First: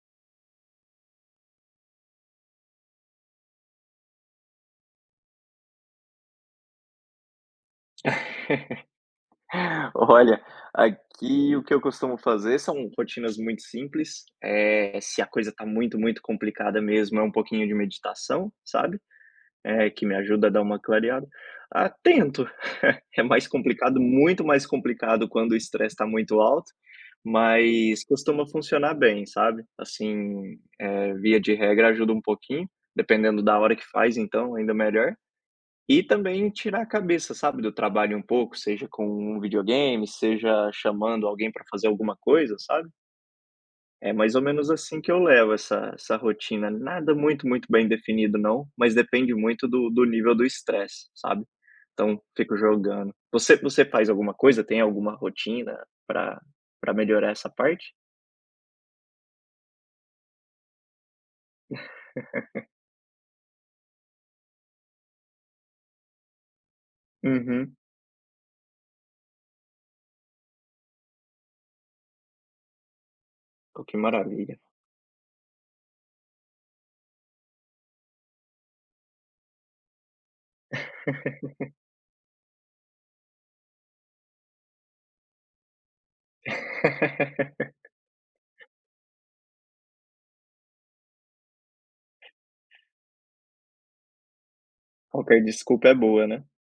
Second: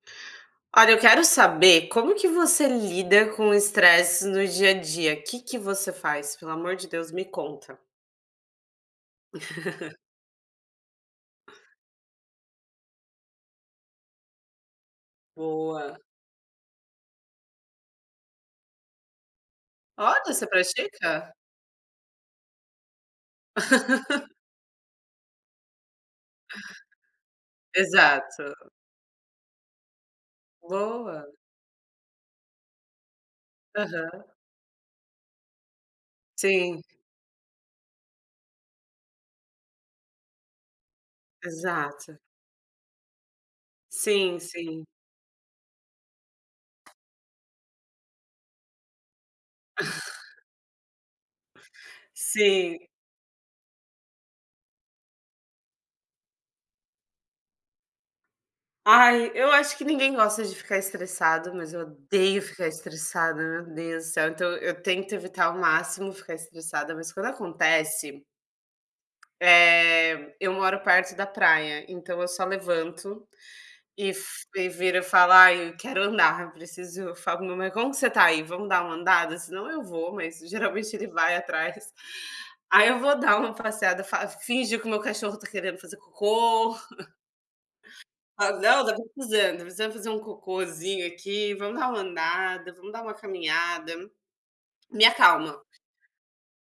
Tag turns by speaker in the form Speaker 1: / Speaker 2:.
Speaker 1: Olha, eu quero saber como que você lida com o estresse no dia a dia, o que que você faz, pelo amor de Deus, me conta.
Speaker 2: Olha, aqui o que eu costumo fazer são rotinas muito simples, eh, se a coisa está muito,
Speaker 1: Boa.
Speaker 2: muito complicada mesmo, é um pouquinho de meditação, sabe, eh, que me
Speaker 1: Olha, você
Speaker 2: ajuda a dar uma clareada,
Speaker 1: pratica?
Speaker 2: ah, tento, é mais complicado, muito mais complicado quando o estresse está muito alto, mas costuma
Speaker 1: Exato.
Speaker 2: funcionar bem, sabe, assim, eh,
Speaker 1: Boa.
Speaker 2: via de regra, ajuda um pouquinho, dependendo da hora que faz
Speaker 1: Aham.
Speaker 2: então, ainda melhor, e também
Speaker 1: Sim.
Speaker 2: tirar a cabeça, sabe, do trabalho um pouco, seja com um videogame, seja chamando alguém pra fazer alguma
Speaker 1: Exato.
Speaker 2: coisa, sabe. É mais
Speaker 1: Sim,
Speaker 2: ou menos
Speaker 1: sim.
Speaker 2: assim que eu levo essa essa rotina, nada muito, muito bem definido não, mas depende muito do do nível do estresse, sabe, então fico
Speaker 1: Sim.
Speaker 2: jogando. Você você faz alguma coisa, tem alguma rotina pra pra melhorar essa parte?
Speaker 1: Ai, eu acho que ninguém gosta de ficar estressado, mas eu odeio ficar estressada, meu Deus do céu, então eu tento evitar ao máximo ficar estressada, mas quando
Speaker 2: Uhum.
Speaker 1: acontece. Eh, eu moro perto da praia, então eu só levanto
Speaker 2: Pô, que
Speaker 1: e f
Speaker 2: maravilha.
Speaker 1: e viro e falo ai, quero andar, eu preciso eu falo pro meu marido como você está aí, vamos dar uma andada? Senão eu vou, mas geralmente ele vai atrás, aí eu vou dar uma passeada, fa finjo que o meu cachorro está querendo fazer cocô. Falo: "Não, deve tá precisando, precisa fazer um cocôzinho aqui, vamos dar uma andada, vamo dar uma caminhada", me
Speaker 2: Qualquer
Speaker 1: acalma.
Speaker 2: desculpa, é boa, né.